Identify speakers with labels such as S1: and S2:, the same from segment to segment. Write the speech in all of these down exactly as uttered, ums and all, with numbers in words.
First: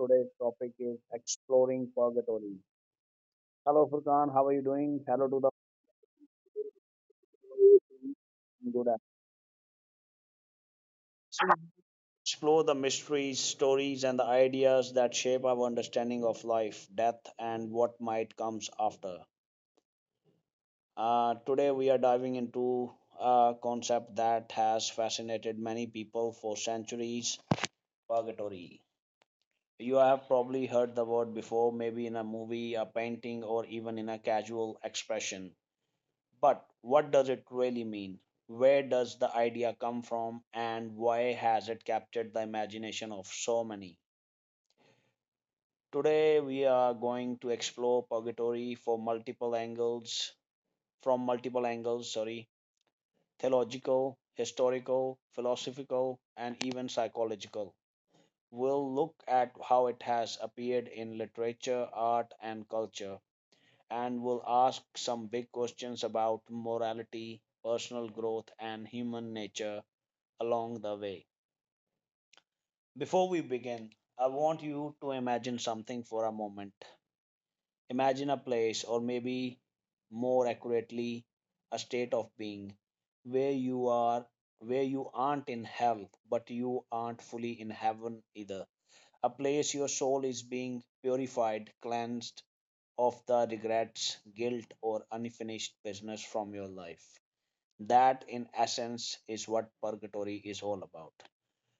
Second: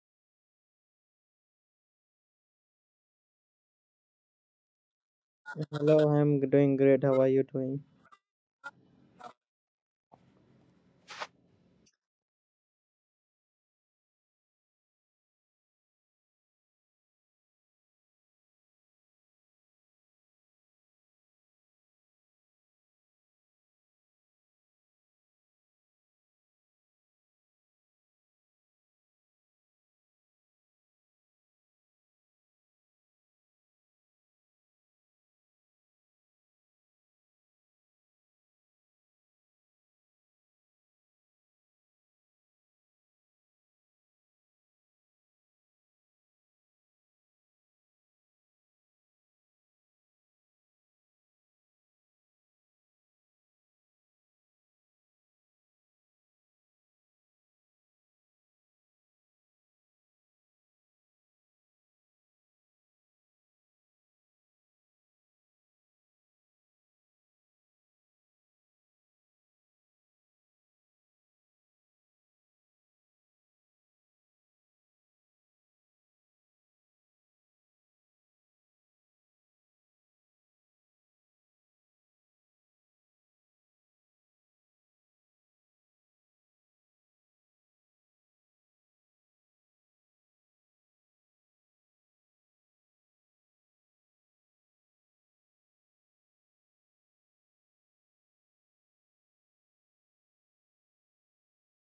S1: today's topic is exploring purgatory. Hello, Furkan. How are you doing? Hello to the
S2: Hello, I'm doing great. How are you doing?
S1: good afternoon. Explore the mysteries, stories, and the ideas that shape our understanding of life, death, and what might comes after. Uh, today, we are diving into a concept that has fascinated many people for centuries, purgatory. You have probably heard the word before, maybe in a movie, a painting, or even in a casual expression. But what does it really mean? Where does the idea come from, and why has it captured the imagination of so many? Today, we are going to explore purgatory for multiple angles, from multiple angles, sorry, theological, historical, philosophical, and even psychological. We'll look at how it has appeared in literature, art, and culture, and we'll ask some big questions about morality, personal growth, and human nature along the way. Before we begin, I want you to imagine something for a moment. Imagine a place, or maybe more accurately, a state of being where you are where you aren't in hell but you aren't fully in heaven either, a place your soul is being purified, cleansed of the regrets, guilt, or unfinished business from your life. That, in essence, is what purgatory is all about.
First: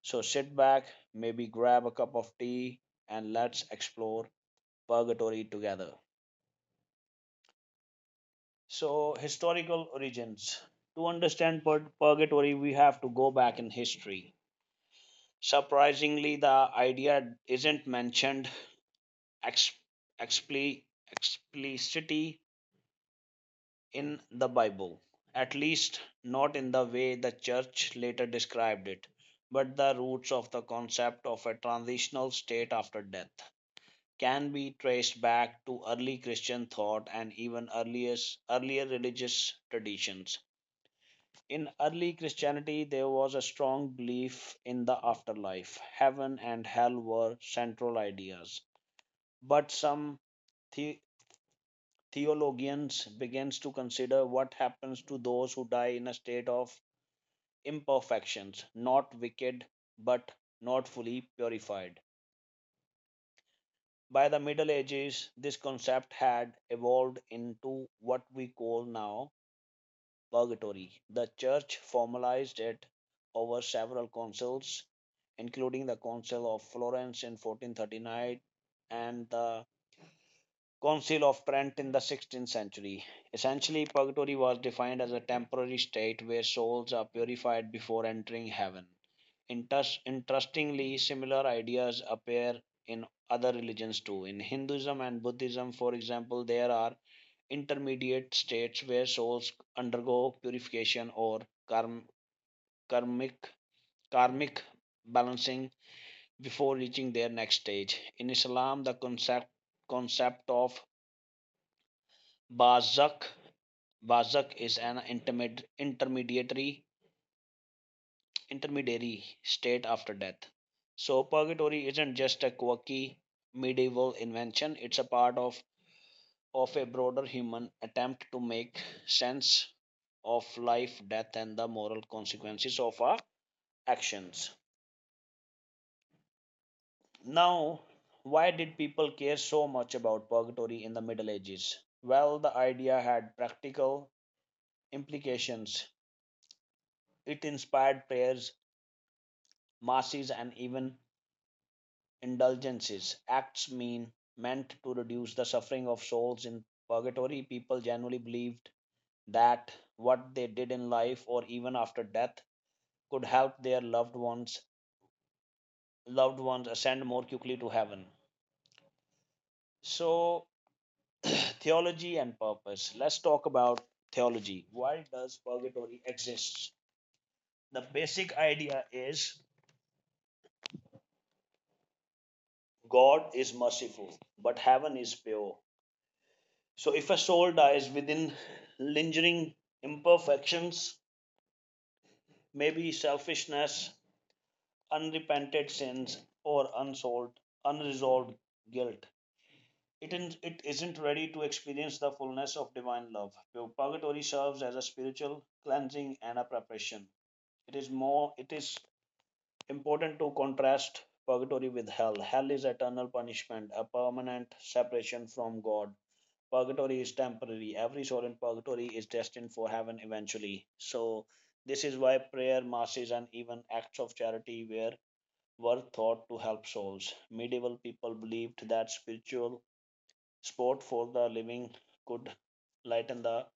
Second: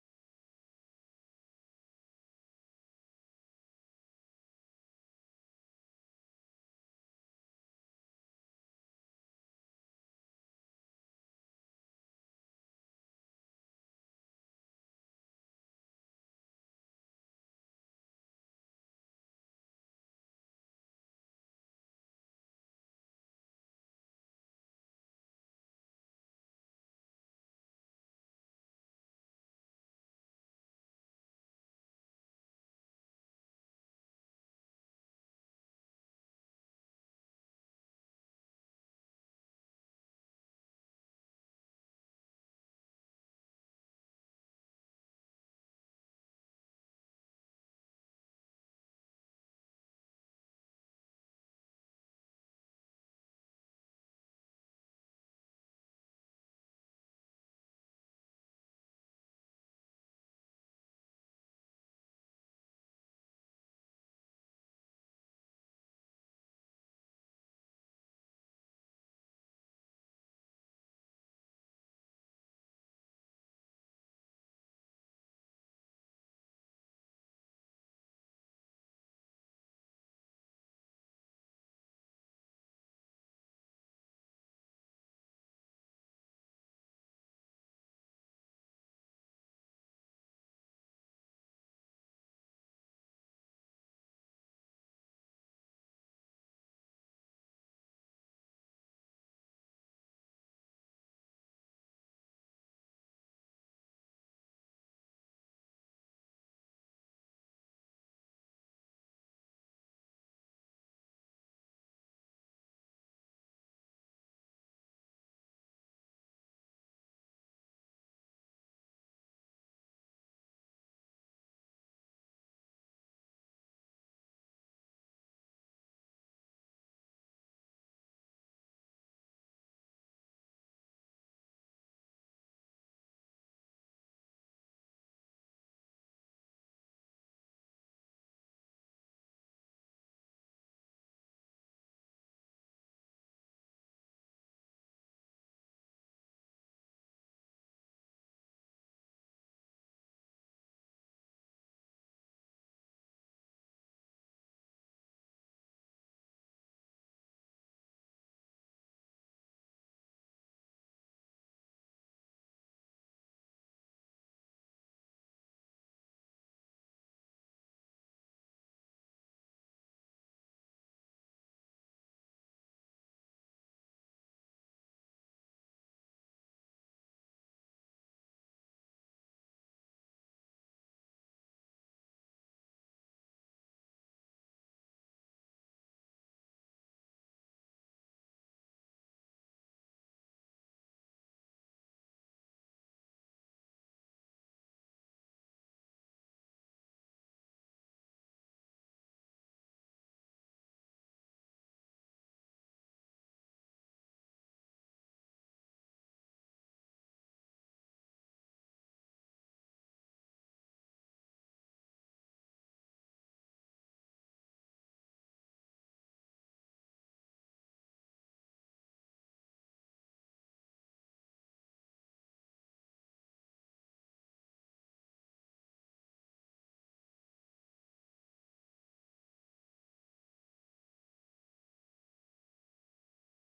S1: So sit back, maybe grab a cup of tea, and let's explore purgatory together. So, historical origins. To understand pur- purgatory, we have to go back in history. Surprisingly, the idea isn't mentioned ex- expli- explicitly in the Bible, at least not in the way the church later described it, but the roots of the concept of a transitional state after death can be traced back to early Christian thought and even earliest, earlier religious traditions. In early Christianity, there was a strong belief in the afterlife. Heaven and hell were central ideas. But some the- theologians begins to consider what happens to those who die in a state of imperfections, not wicked but not fully purified. By the Middle Ages, this concept had evolved into what we call now purgatory. The Church formalized it over several councils, including the Council of Florence in fourteen thirty-nine and the Council of Trent in the sixteenth century. Essentially, purgatory was defined as a temporary state where souls are purified before entering heaven. Inter- interestingly, similar ideas appear in other religions too. In Hinduism and Buddhism, for example, there are intermediate states where souls undergo purification or karm- karmic, karmic balancing before reaching their next stage. In Islam, the concept, concept of barzakh. Barzakh is an intermed- intermediary intermediary state after death. So purgatory isn't just a quirky medieval invention, it's a part of, of a broader human attempt to make sense of life, death and the moral consequences of our actions. Now, why did people care so much about purgatory in the Middle Ages? Well, the idea had practical implications. It inspired prayers, masses and even indulgences, acts mean meant to reduce the suffering of souls in purgatory. People generally believed that what they did in life or even after death could help their loved ones loved ones ascend more quickly to heaven. So theology and purpose. Let's talk about theology. Why does purgatory exist? The basic idea is God is merciful but heaven is pure. So, if a soul dies within lingering imperfections, maybe selfishness, unrepented sins, or unsolved, unresolved guilt, it, in, it isn't ready to experience the fullness of divine love. Purgatory serves as a spiritual cleansing and a preparation. It is more. It is important to contrast purgatory with hell. Hell is eternal punishment, a permanent separation from God. Purgatory is temporary. Every soul in purgatory is destined for heaven eventually. So, this is why prayer, masses, and even acts of charity were, were thought to help souls. Medieval people believed that spiritual sport for the living could lighten the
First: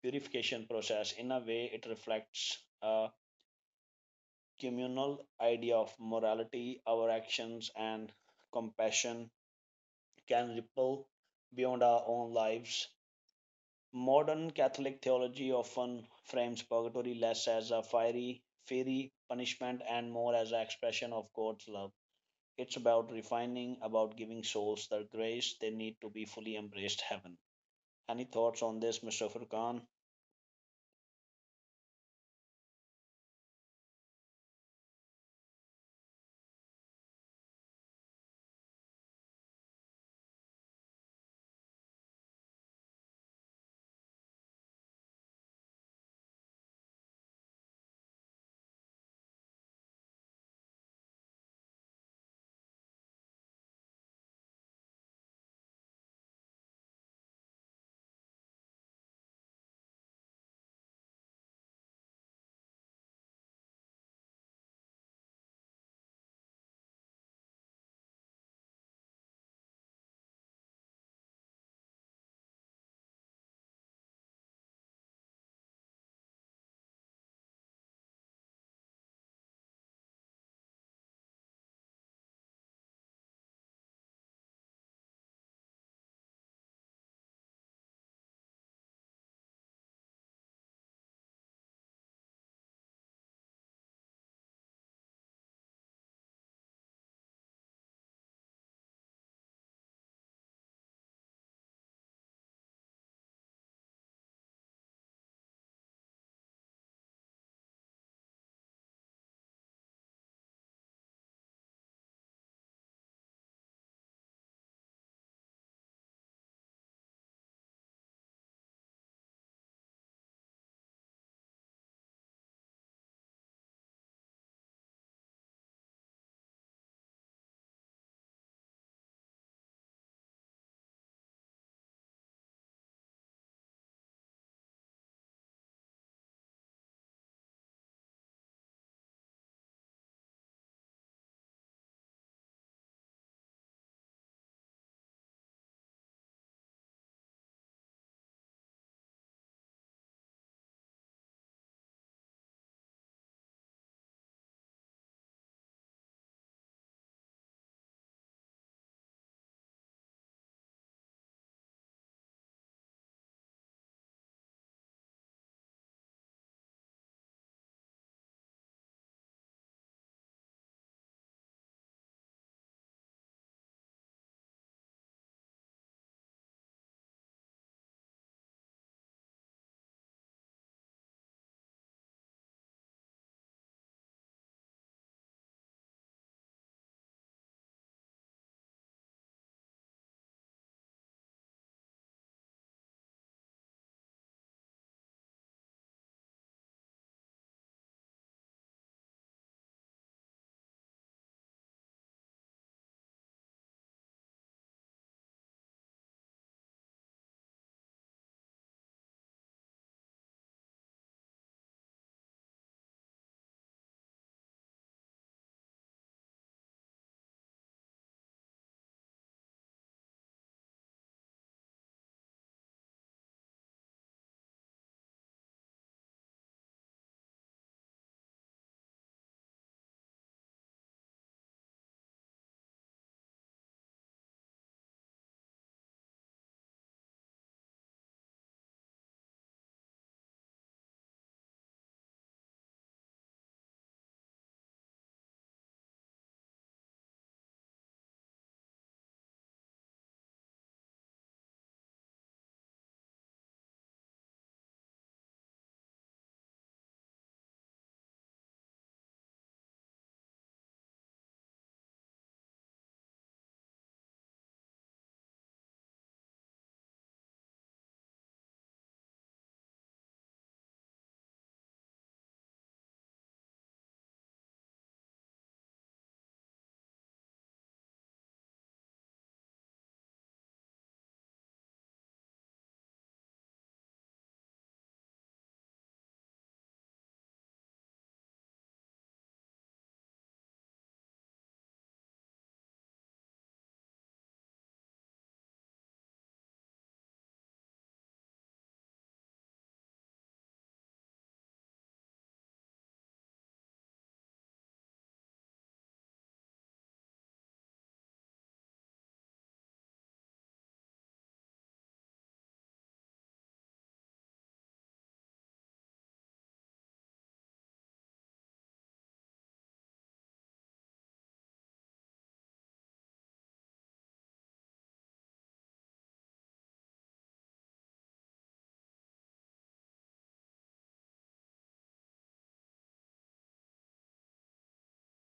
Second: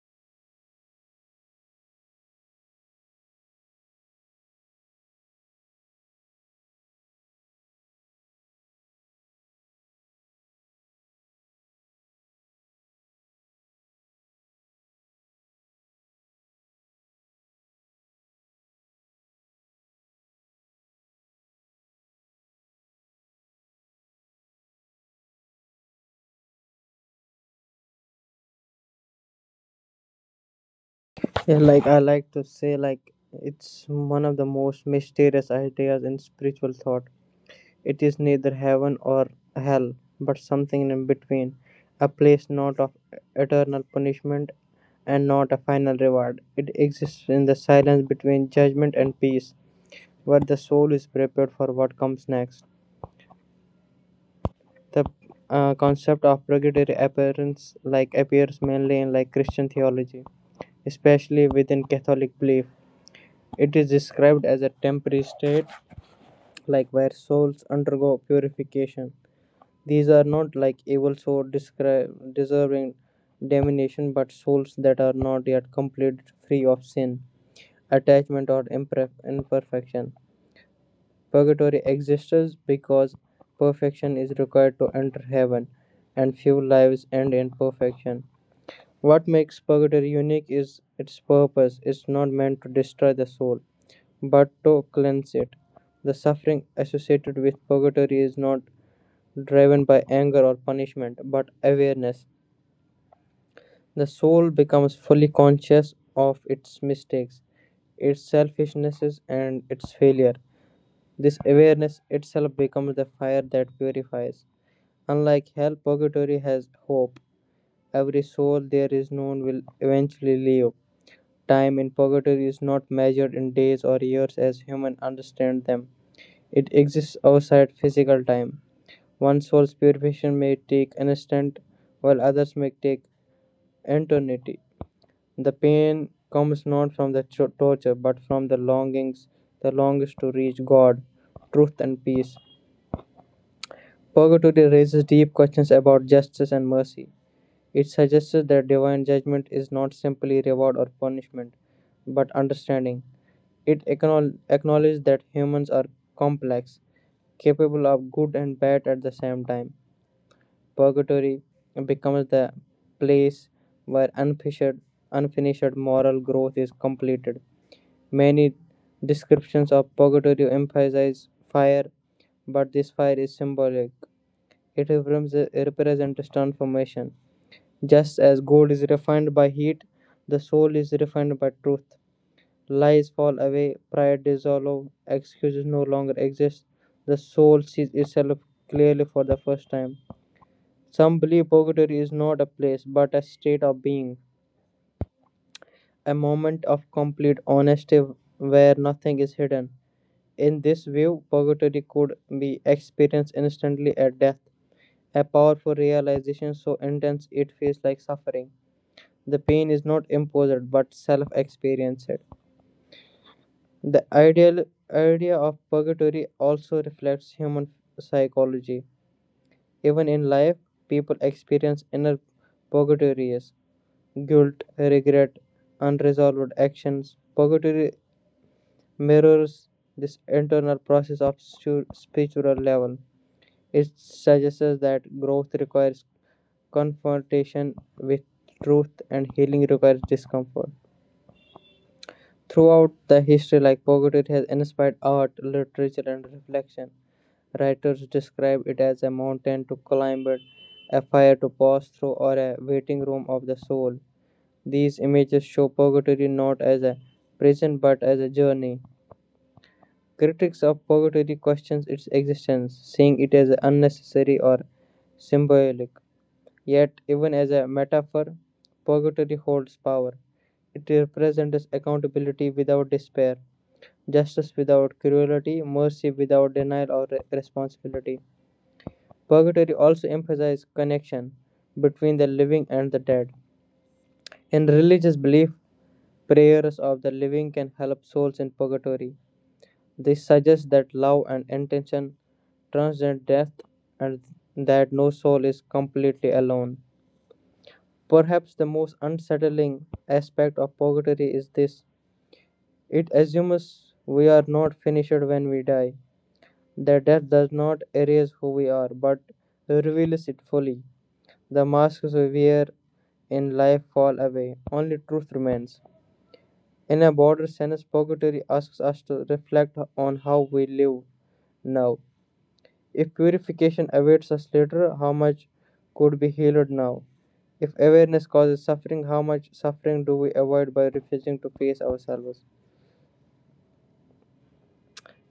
S1: purification process. In a way, it reflects a communal idea of morality. Our actions and compassion can ripple beyond our own lives. Modern Catholic theology often frames purgatory less as a fiery, fiery punishment and more as an expression of God's love. It's about refining, about giving souls the grace they need to be fully embraced heaven. Any thoughts on this, Mister Furkan?
S2: Yeah, like I like to say, like It's one of the most mysterious ideas in spiritual thought. It is neither heaven or hell, but something in between, a place not of eternal punishment and not a final reward. It exists in the silence between judgment and peace, where the soul is prepared for what comes next. The uh, concept of purgatory appearance like appears mainly in like Christian theology, especially within Catholic belief. It is described as a temporary state, like where souls undergo purification. These are not like evil souls descri- deserving damnation, but souls that are not yet completed free of sin, attachment, or imperf- imperfection. Purgatory exists because perfection is required to enter heaven, and few lives end in perfection. What makes purgatory unique is its purpose. It's not meant to destroy the soul, but to cleanse it. The suffering associated with purgatory is not driven by anger or punishment, but awareness. The soul becomes fully conscious of its mistakes, its selfishnesses, and its failure. This awareness itself becomes the fire that purifies. Unlike hell, purgatory has hope. Every soul there is known will eventually leave. Time in purgatory is not measured in days or years as humans understand them. It exists outside physical time. One soul's purification may take an instant, while others may take eternity. The pain comes not from the cho- torture, but from the longings, the longings to reach God, truth, and peace. Purgatory raises deep questions about justice and mercy. It suggests that divine judgment is not simply reward or punishment, but understanding. It acknowl- acknowledges that humans are complex, capable of good and bad at the same time. Purgatory becomes the place where unfinished, unfinished moral growth is completed. Many descriptions of purgatory emphasize fire, but this fire is symbolic. It represents represents transformation. Just as gold is refined by heat, the soul is refined by truth. Lies fall away, pride dissolves, excuses no longer exist. The soul sees itself clearly for the first time. Some believe purgatory is not a place but a state of being, a moment of complete honesty where nothing is hidden. In this view, purgatory could be experienced instantly at death, a powerful realization so intense it feels like suffering. The pain is not imposed but self experienced. The ideal idea of purgatory also reflects human psychology. Even in life, people experience inner purgatories: guilt, regret, unresolved actions. Purgatory mirrors this internal process of stu- spiritual level. It suggests that growth requires confrontation with truth, and healing requires discomfort. Throughout the history, like purgatory has inspired art, literature, and reflection. Writers describe it as a mountain to climb, it, a fire to pass through, or a waiting room of the soul. These images show purgatory not as a prison but as a journey. Critics of purgatory question its existence, seeing it as unnecessary or symbolic. Yet, even as a metaphor, purgatory holds power. It represents accountability without despair, justice without cruelty, mercy without denial or re- responsibility. Purgatory also emphasizes connection between the living and the dead. In religious belief, prayers of the living can help souls in purgatory. This suggests that love and intention transcend death, and that no soul is completely alone. Perhaps the most unsettling aspect of purgatory is this: it assumes we are not finished when we die, that death does not erase who we are but reveals it fully. The masks we wear in life fall away, only truth remains. In a broader sense, purgatory asks us to reflect on how we live now. If purification awaits us later, how much could be healed now? If awareness causes suffering, how much suffering do we avoid by refusing to face ourselves?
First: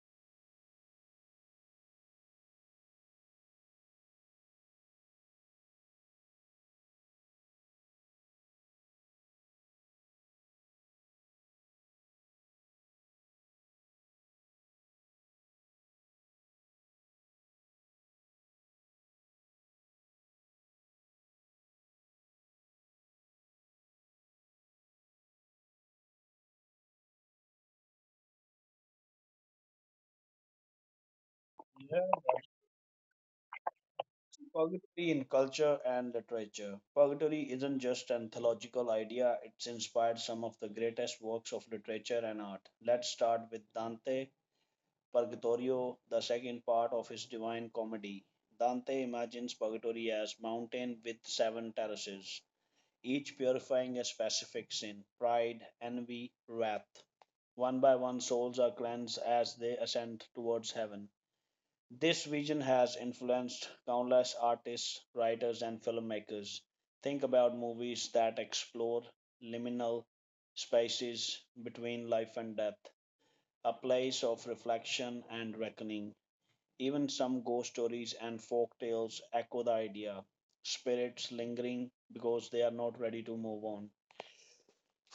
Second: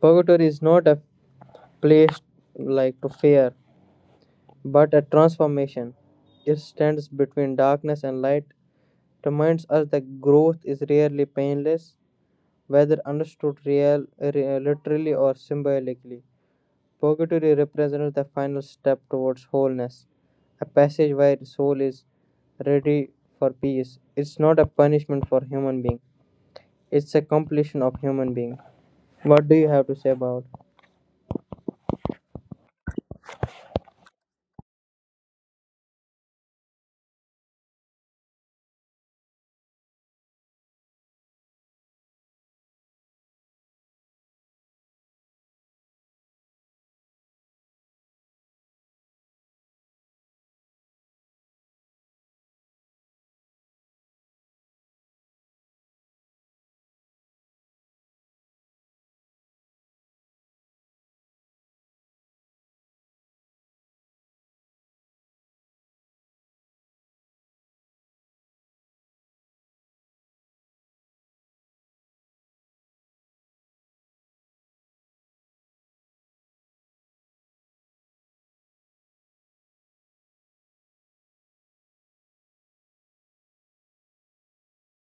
S2: Purgatory is not a place like to fear, but a transformation. It stands between darkness and light, reminds us that growth is rarely painless, whether understood real, re- literally or symbolically. Purgatory represents the final step towards wholeness, a passage where the soul is ready for peace. It's not a punishment for human being. It's a completion of human being. What do you have to say about?
S1: Yeah, that's purgatory in culture and literature. Purgatory isn't just an theological idea, it's inspired some of the greatest works of literature and art. Let's start with Dante, Purgatorio, the second part of his Divine Comedy. Dante imagines purgatory as a mountain with seven terraces, each purifying a specific sin, pride, envy, wrath. One by one, souls are cleansed as they ascend towards heaven. This vision has influenced countless artists, writers, and filmmakers. Think about movies that explore liminal spaces between life and death, a place of reflection and reckoning. Even some ghost stories and folk tales echo the idea, spirits lingering because they are not ready to move on.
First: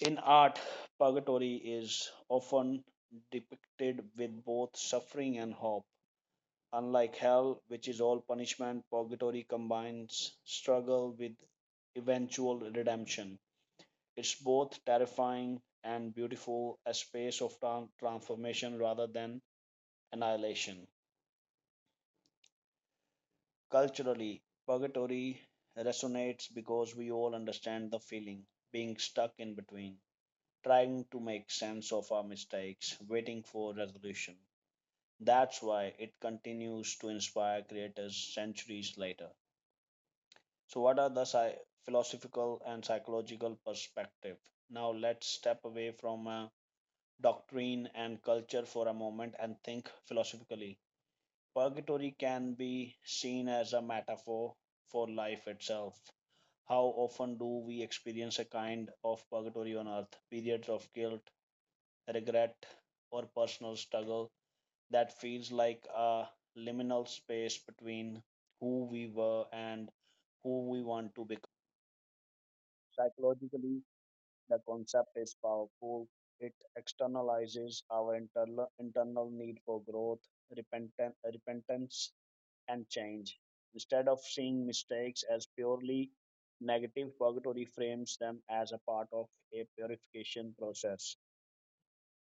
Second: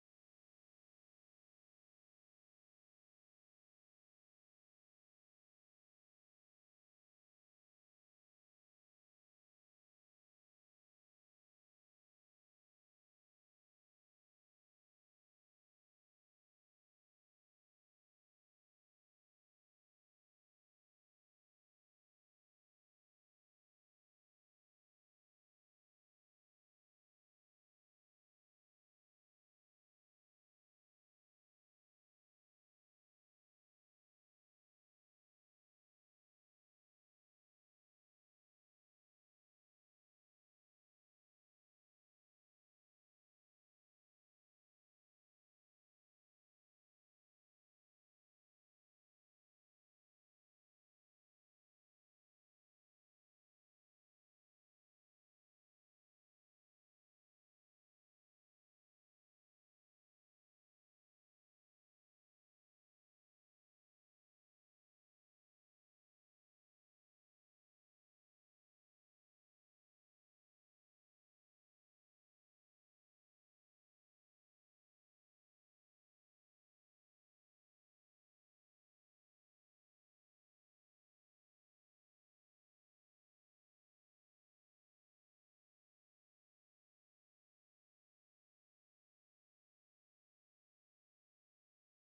S1: In art, purgatory is often depicted with both suffering and hope. Unlike hell, which is all punishment, purgatory combines struggle with eventual redemption. It's both terrifying and beautiful, a space of transformation rather than annihilation. Culturally, purgatory resonates because we all understand the feeling being stuck in between, trying to make sense of our mistakes, waiting for resolution. That's why it continues to inspire creators centuries later. So, what are the psy- philosophical and psychological perspective? Now, let's step away from uh, doctrine and culture for a moment and think philosophically. Purgatory can be seen as a metaphor for life itself. How often do we experience a kind of purgatory on earth, periods of guilt, regret, or personal struggle that feels like a liminal space between who we were and who we want to become? Psychologically, the concept is powerful. It externalizes our internal, internal need for growth, repentance, repentance and change. Instead of seeing mistakes as purely negative, Pagato reframes them as a part of a purification process,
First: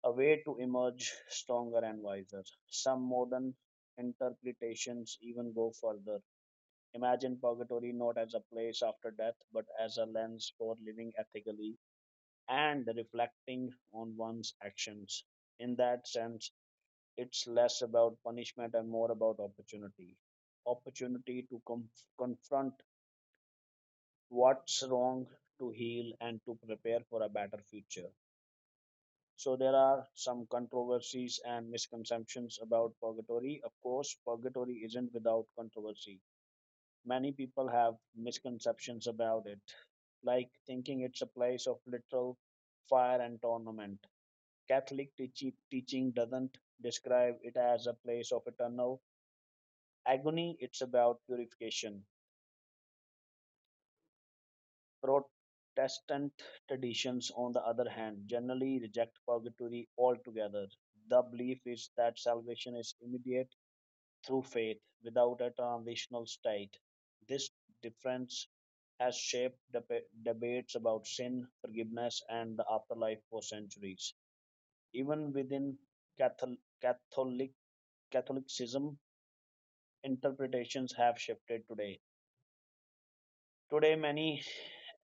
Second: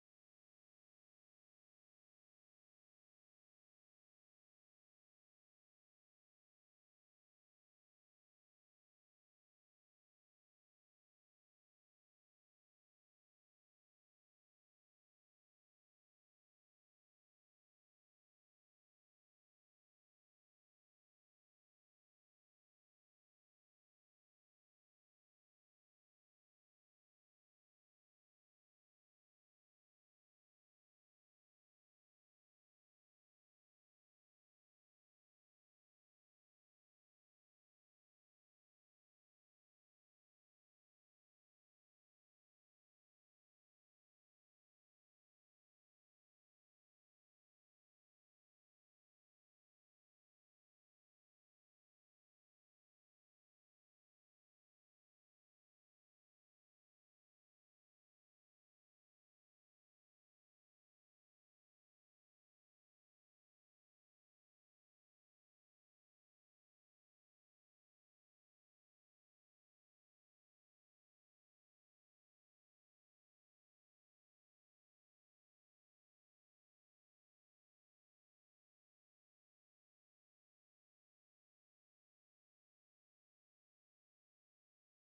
S1: a way to emerge stronger and wiser. Some modern interpretations even go further. Imagine purgatory not as a place after death, but as a lens for living ethically and reflecting on one's actions. In that sense, it's less about punishment and more about opportunity opportunity to com- confront what's wrong, to heal and to prepare for a better future. So there are some controversies and misconceptions about purgatory. Of course, purgatory isn't without controversy. Many people have misconceptions about it, like thinking it's a place of literal fire and torment. Catholic teach- teaching doesn't describe it as a place of eternal agony, it's about purification. Protestant traditions, on the other hand, generally reject purgatory altogether. The belief is that salvation is immediate through faith without a transitional state. This difference has shaped deba- debates about sin, forgiveness, and the afterlife for centuries. Even within Cathol- Catholic Catholicism, interpretations have shifted today. Today, many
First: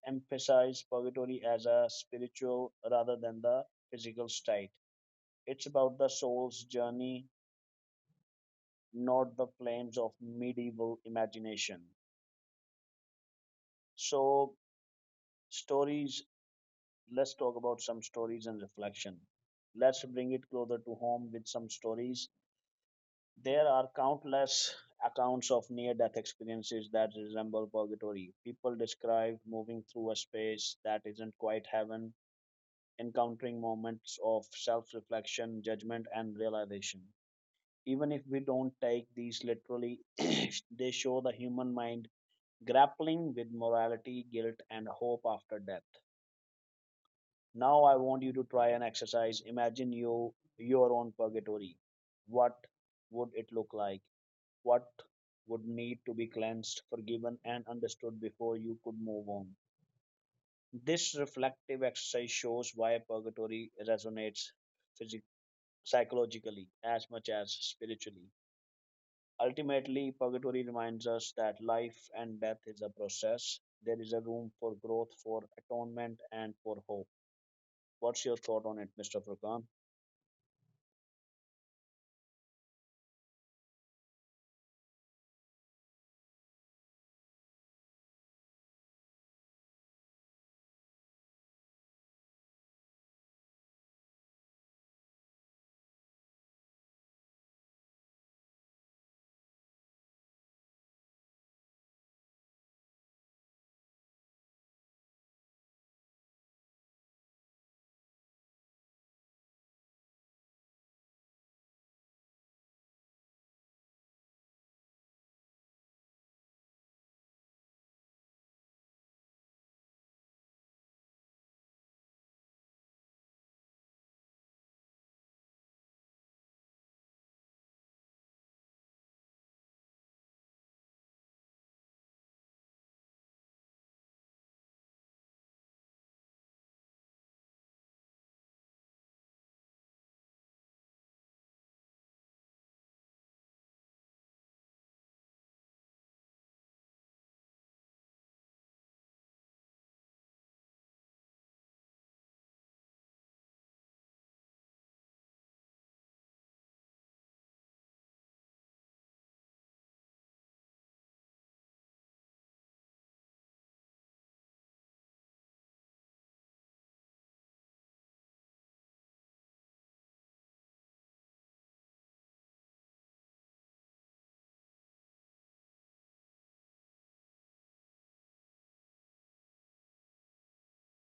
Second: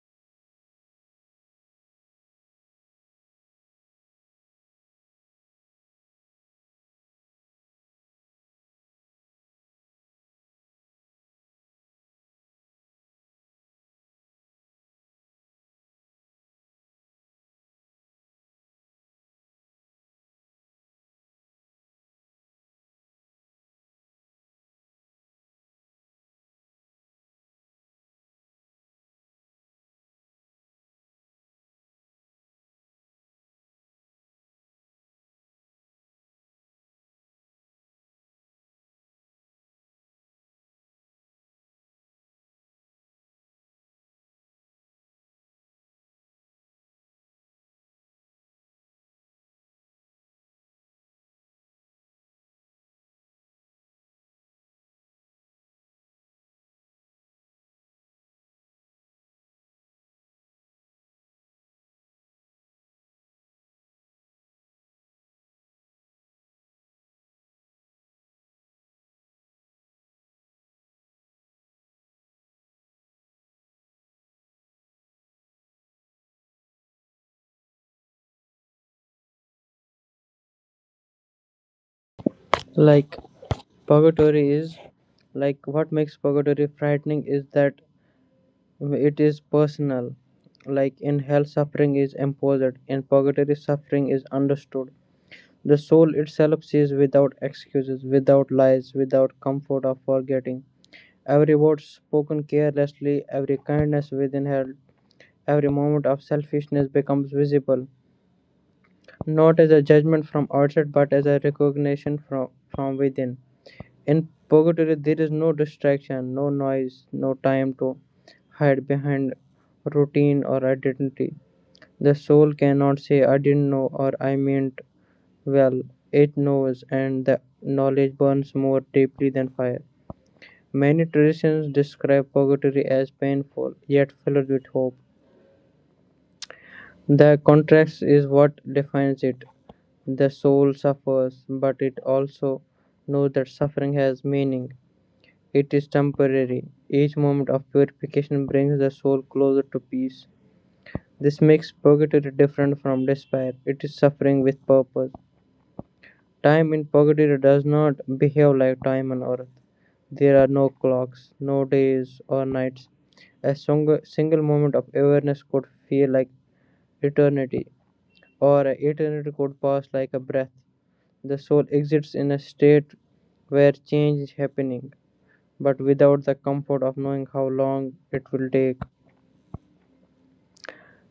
S1: emphasize purgatory as a spiritual rather than the physical state. It's about the soul's journey, not the flames of medieval imagination. So, stories, let's talk about some stories and reflection. Let's bring it closer to home with some stories. There are countless accounts of near death experiences that resemble purgatory. People describe moving through a space that isn't quite heaven, encountering moments of self reflection, judgment, and realization. Even if we don't take these literally, they show the human mind grappling with morality, guilt, and hope after death. Now, I want you to try an exercise. Imagine you your own purgatory. What would it look like? What would need to be cleansed, forgiven, and understood before you could move on? This reflective exercise shows why purgatory resonates physi- psychologically as much as spiritually. Ultimately, purgatory reminds us that life and death is a process. There is a room for growth, for atonement, and for hope. What's your thought on it, Mister Furkan?
S2: Like purgatory is like what makes purgatory frightening is that it is personal. Like in hell, suffering is imposed. In purgatory, suffering is understood. The soul itself sees without excuses, without lies, without comfort of forgetting. Every word spoken carelessly, every kindness within her, every moment of selfishness becomes visible, not as a judgment from outside, but as a recognition from, from within. In purgatory, there is no distraction, no noise, no time to hide behind routine or identity. The soul cannot say, I didn't know or I meant well. It knows, and the knowledge burns more deeply than fire. Many traditions describe purgatory as painful, yet filled with hope. The contrast is what defines it. The soul suffers, but it also knows that suffering has meaning. It is temporary. Each moment of purification brings the soul closer to peace. This makes purgatory different from despair. It is suffering with purpose. Time in Pocketeer does not behave like time on Earth. There are no clocks, no days or nights. A song- single moment of awareness could feel like eternity, or eternity could pass like a breath. The soul exists in a state where change is happening, but without the comfort of knowing how long it will take.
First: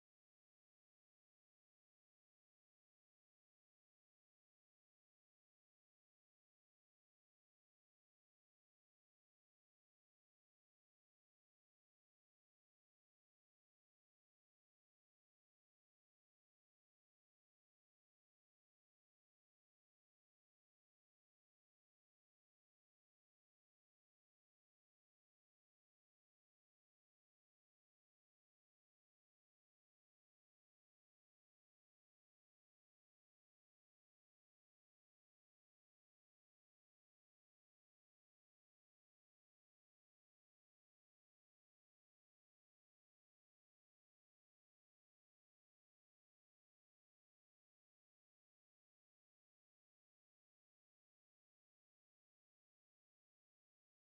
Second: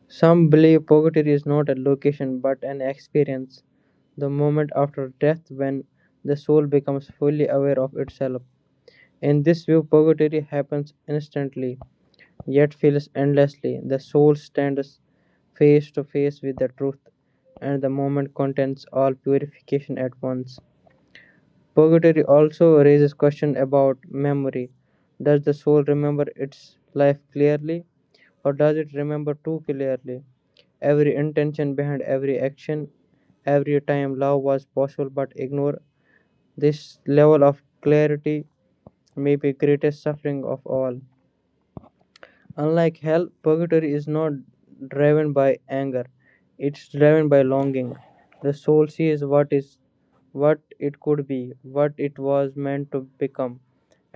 S2: Some believe purgatory is not a location but an experience, the moment after death when the soul becomes fully aware of itself. In this view, purgatory happens instantly, yet feels endlessly. The soul stands face to face with the truth, and the moment contains all purification at once. Purgatory also raises question about memory. Does the soul remember its life clearly, or does it remember too clearly? Every intention behind every action, every time love was possible but ignored. This level of clarity may be greatest suffering of all. Unlike hell, purgatory is not driven by anger, it's driven by longing. The soul sees what is what it could be, what it was meant to become,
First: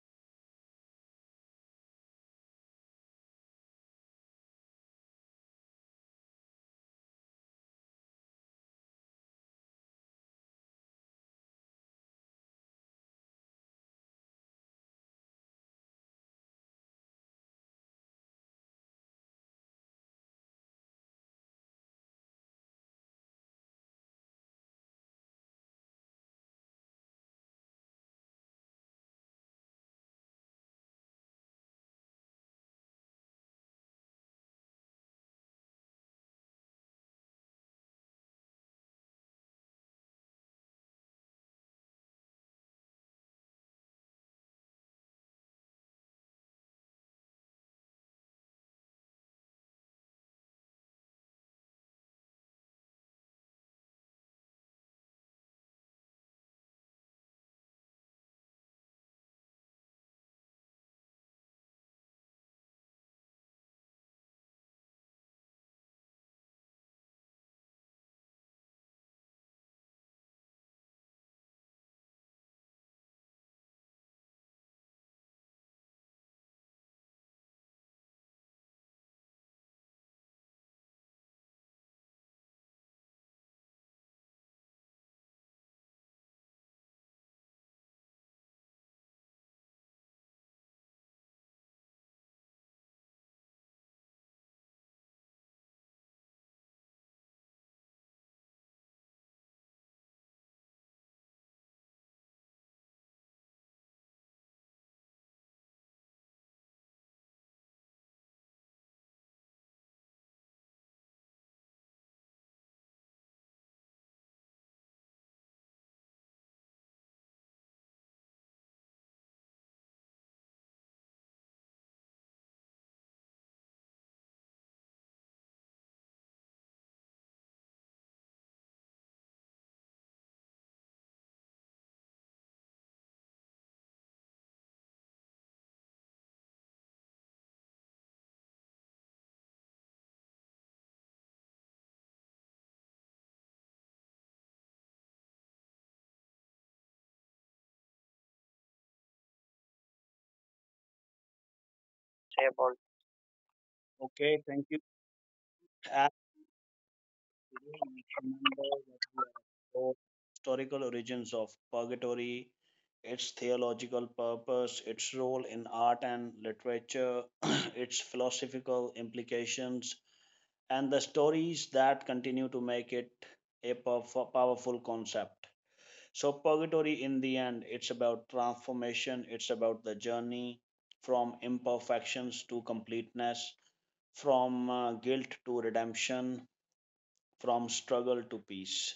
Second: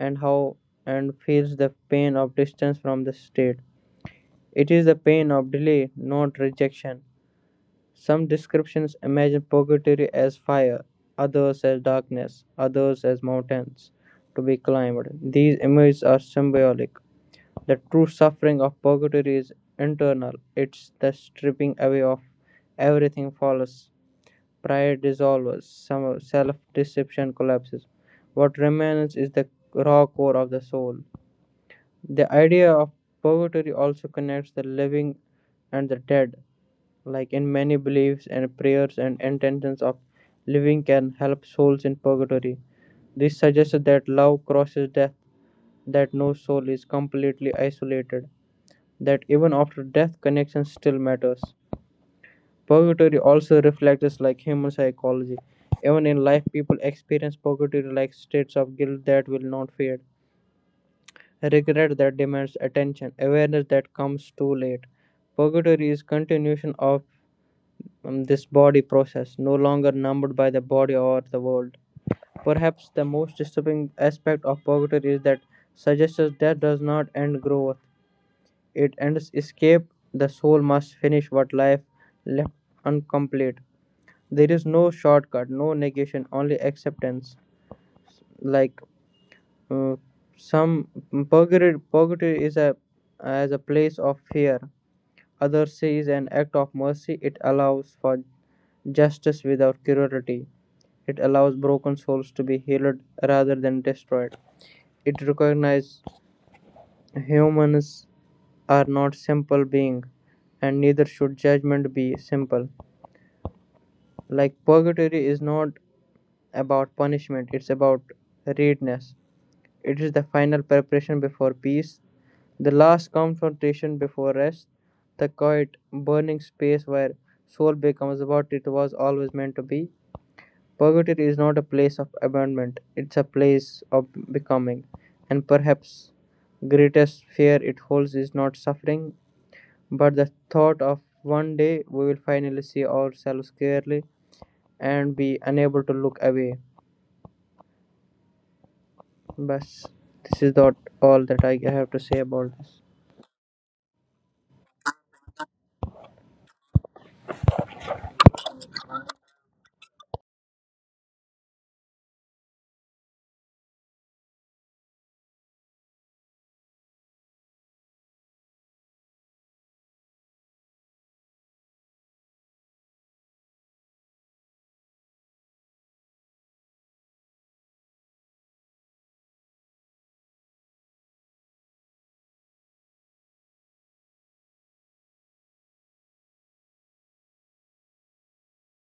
S2: and how and feels the pain of distance from the state. It is the pain of delay, not rejection. Some descriptions imagine purgatory as fire, others as darkness, others as mountains to be climbed. These images are symbolic. The true suffering of purgatory is internal, it is the stripping away of everything false. Pride dissolves, self deception collapses. What remains is the raw core of the soul. The idea of purgatory also connects the living and the dead. Like in many beliefs, and prayers and intentions of living can help souls in purgatory. This suggests that love crosses death, that no soul is completely isolated, that even after death connection still matters. Purgatory also reflects like human psychology. Even in life, people experience purgatory like states of guilt that will not fade, regret that demands attention, awareness that comes too late. Purgatory is continuation of um, this body process, no longer numbered by the body or the world. Perhaps the most disturbing aspect of purgatory is that suggests that does not end growth, it ends escape. The soul must finish what life left incomplete. There is no shortcut, no negation, only acceptance. Like uh, some purgatory, purgatory is a as a place of fear. Others say is an act of mercy. It allows for justice without cruelty. It allows broken souls to be healed rather than destroyed. It recognizes humans are not simple beings, and neither should judgment be simple. Like purgatory is not about punishment, it's about readiness. It is the final preparation before peace, the last confrontation before rest, the quiet burning space where soul becomes what it was always meant to be. Purgatory is not a place of abandonment, it's a place of becoming. And perhaps greatest fear it holds is not suffering, but the thought of one day we will finally see ourselves clearly and be unable to look away. But this is not all that I have to say
S1: Say
S2: about
S1: about.
S2: this.
S1: Okay, thank you. And remember that we are exploring historical origins of purgatory, its theological purpose, its role in art and literature, its philosophical implications, and the stories that continue to make it a pow- powerful concept. So, purgatory in the end, it's about transformation, it's about the journey from imperfections to completeness, from uh, guilt to redemption, from struggle to peace.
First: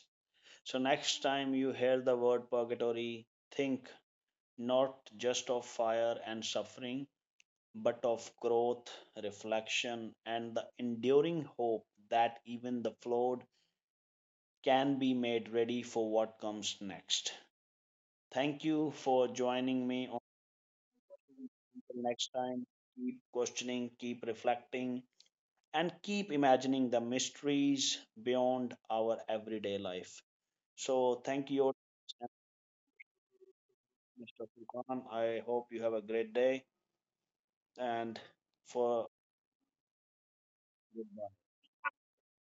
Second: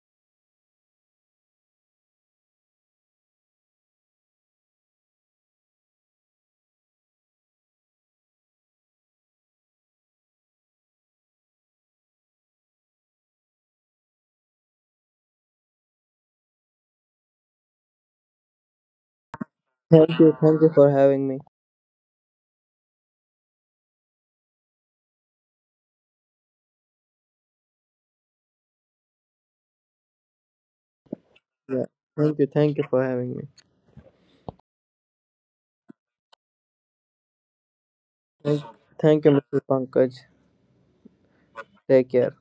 S1: So, next time you hear the word purgatory, think not just of fire and suffering, but of growth, reflection, and the enduring hope that even the flawed can be made ready for what comes next. Thank you for joining me.
S2: Thank
S1: On-
S2: you, thank you for having me.
S1: Until next time, keep questioning, keep reflecting, and keep imagining the mysteries beyond our everyday life. So, thank you,
S2: Yeah. Thank you, thank you for having me.
S1: Mister Furqan. I hope you have a great day and
S2: Thank,
S1: for
S2: thank you, mister Pankaj.
S1: goodbye.
S2: Take care.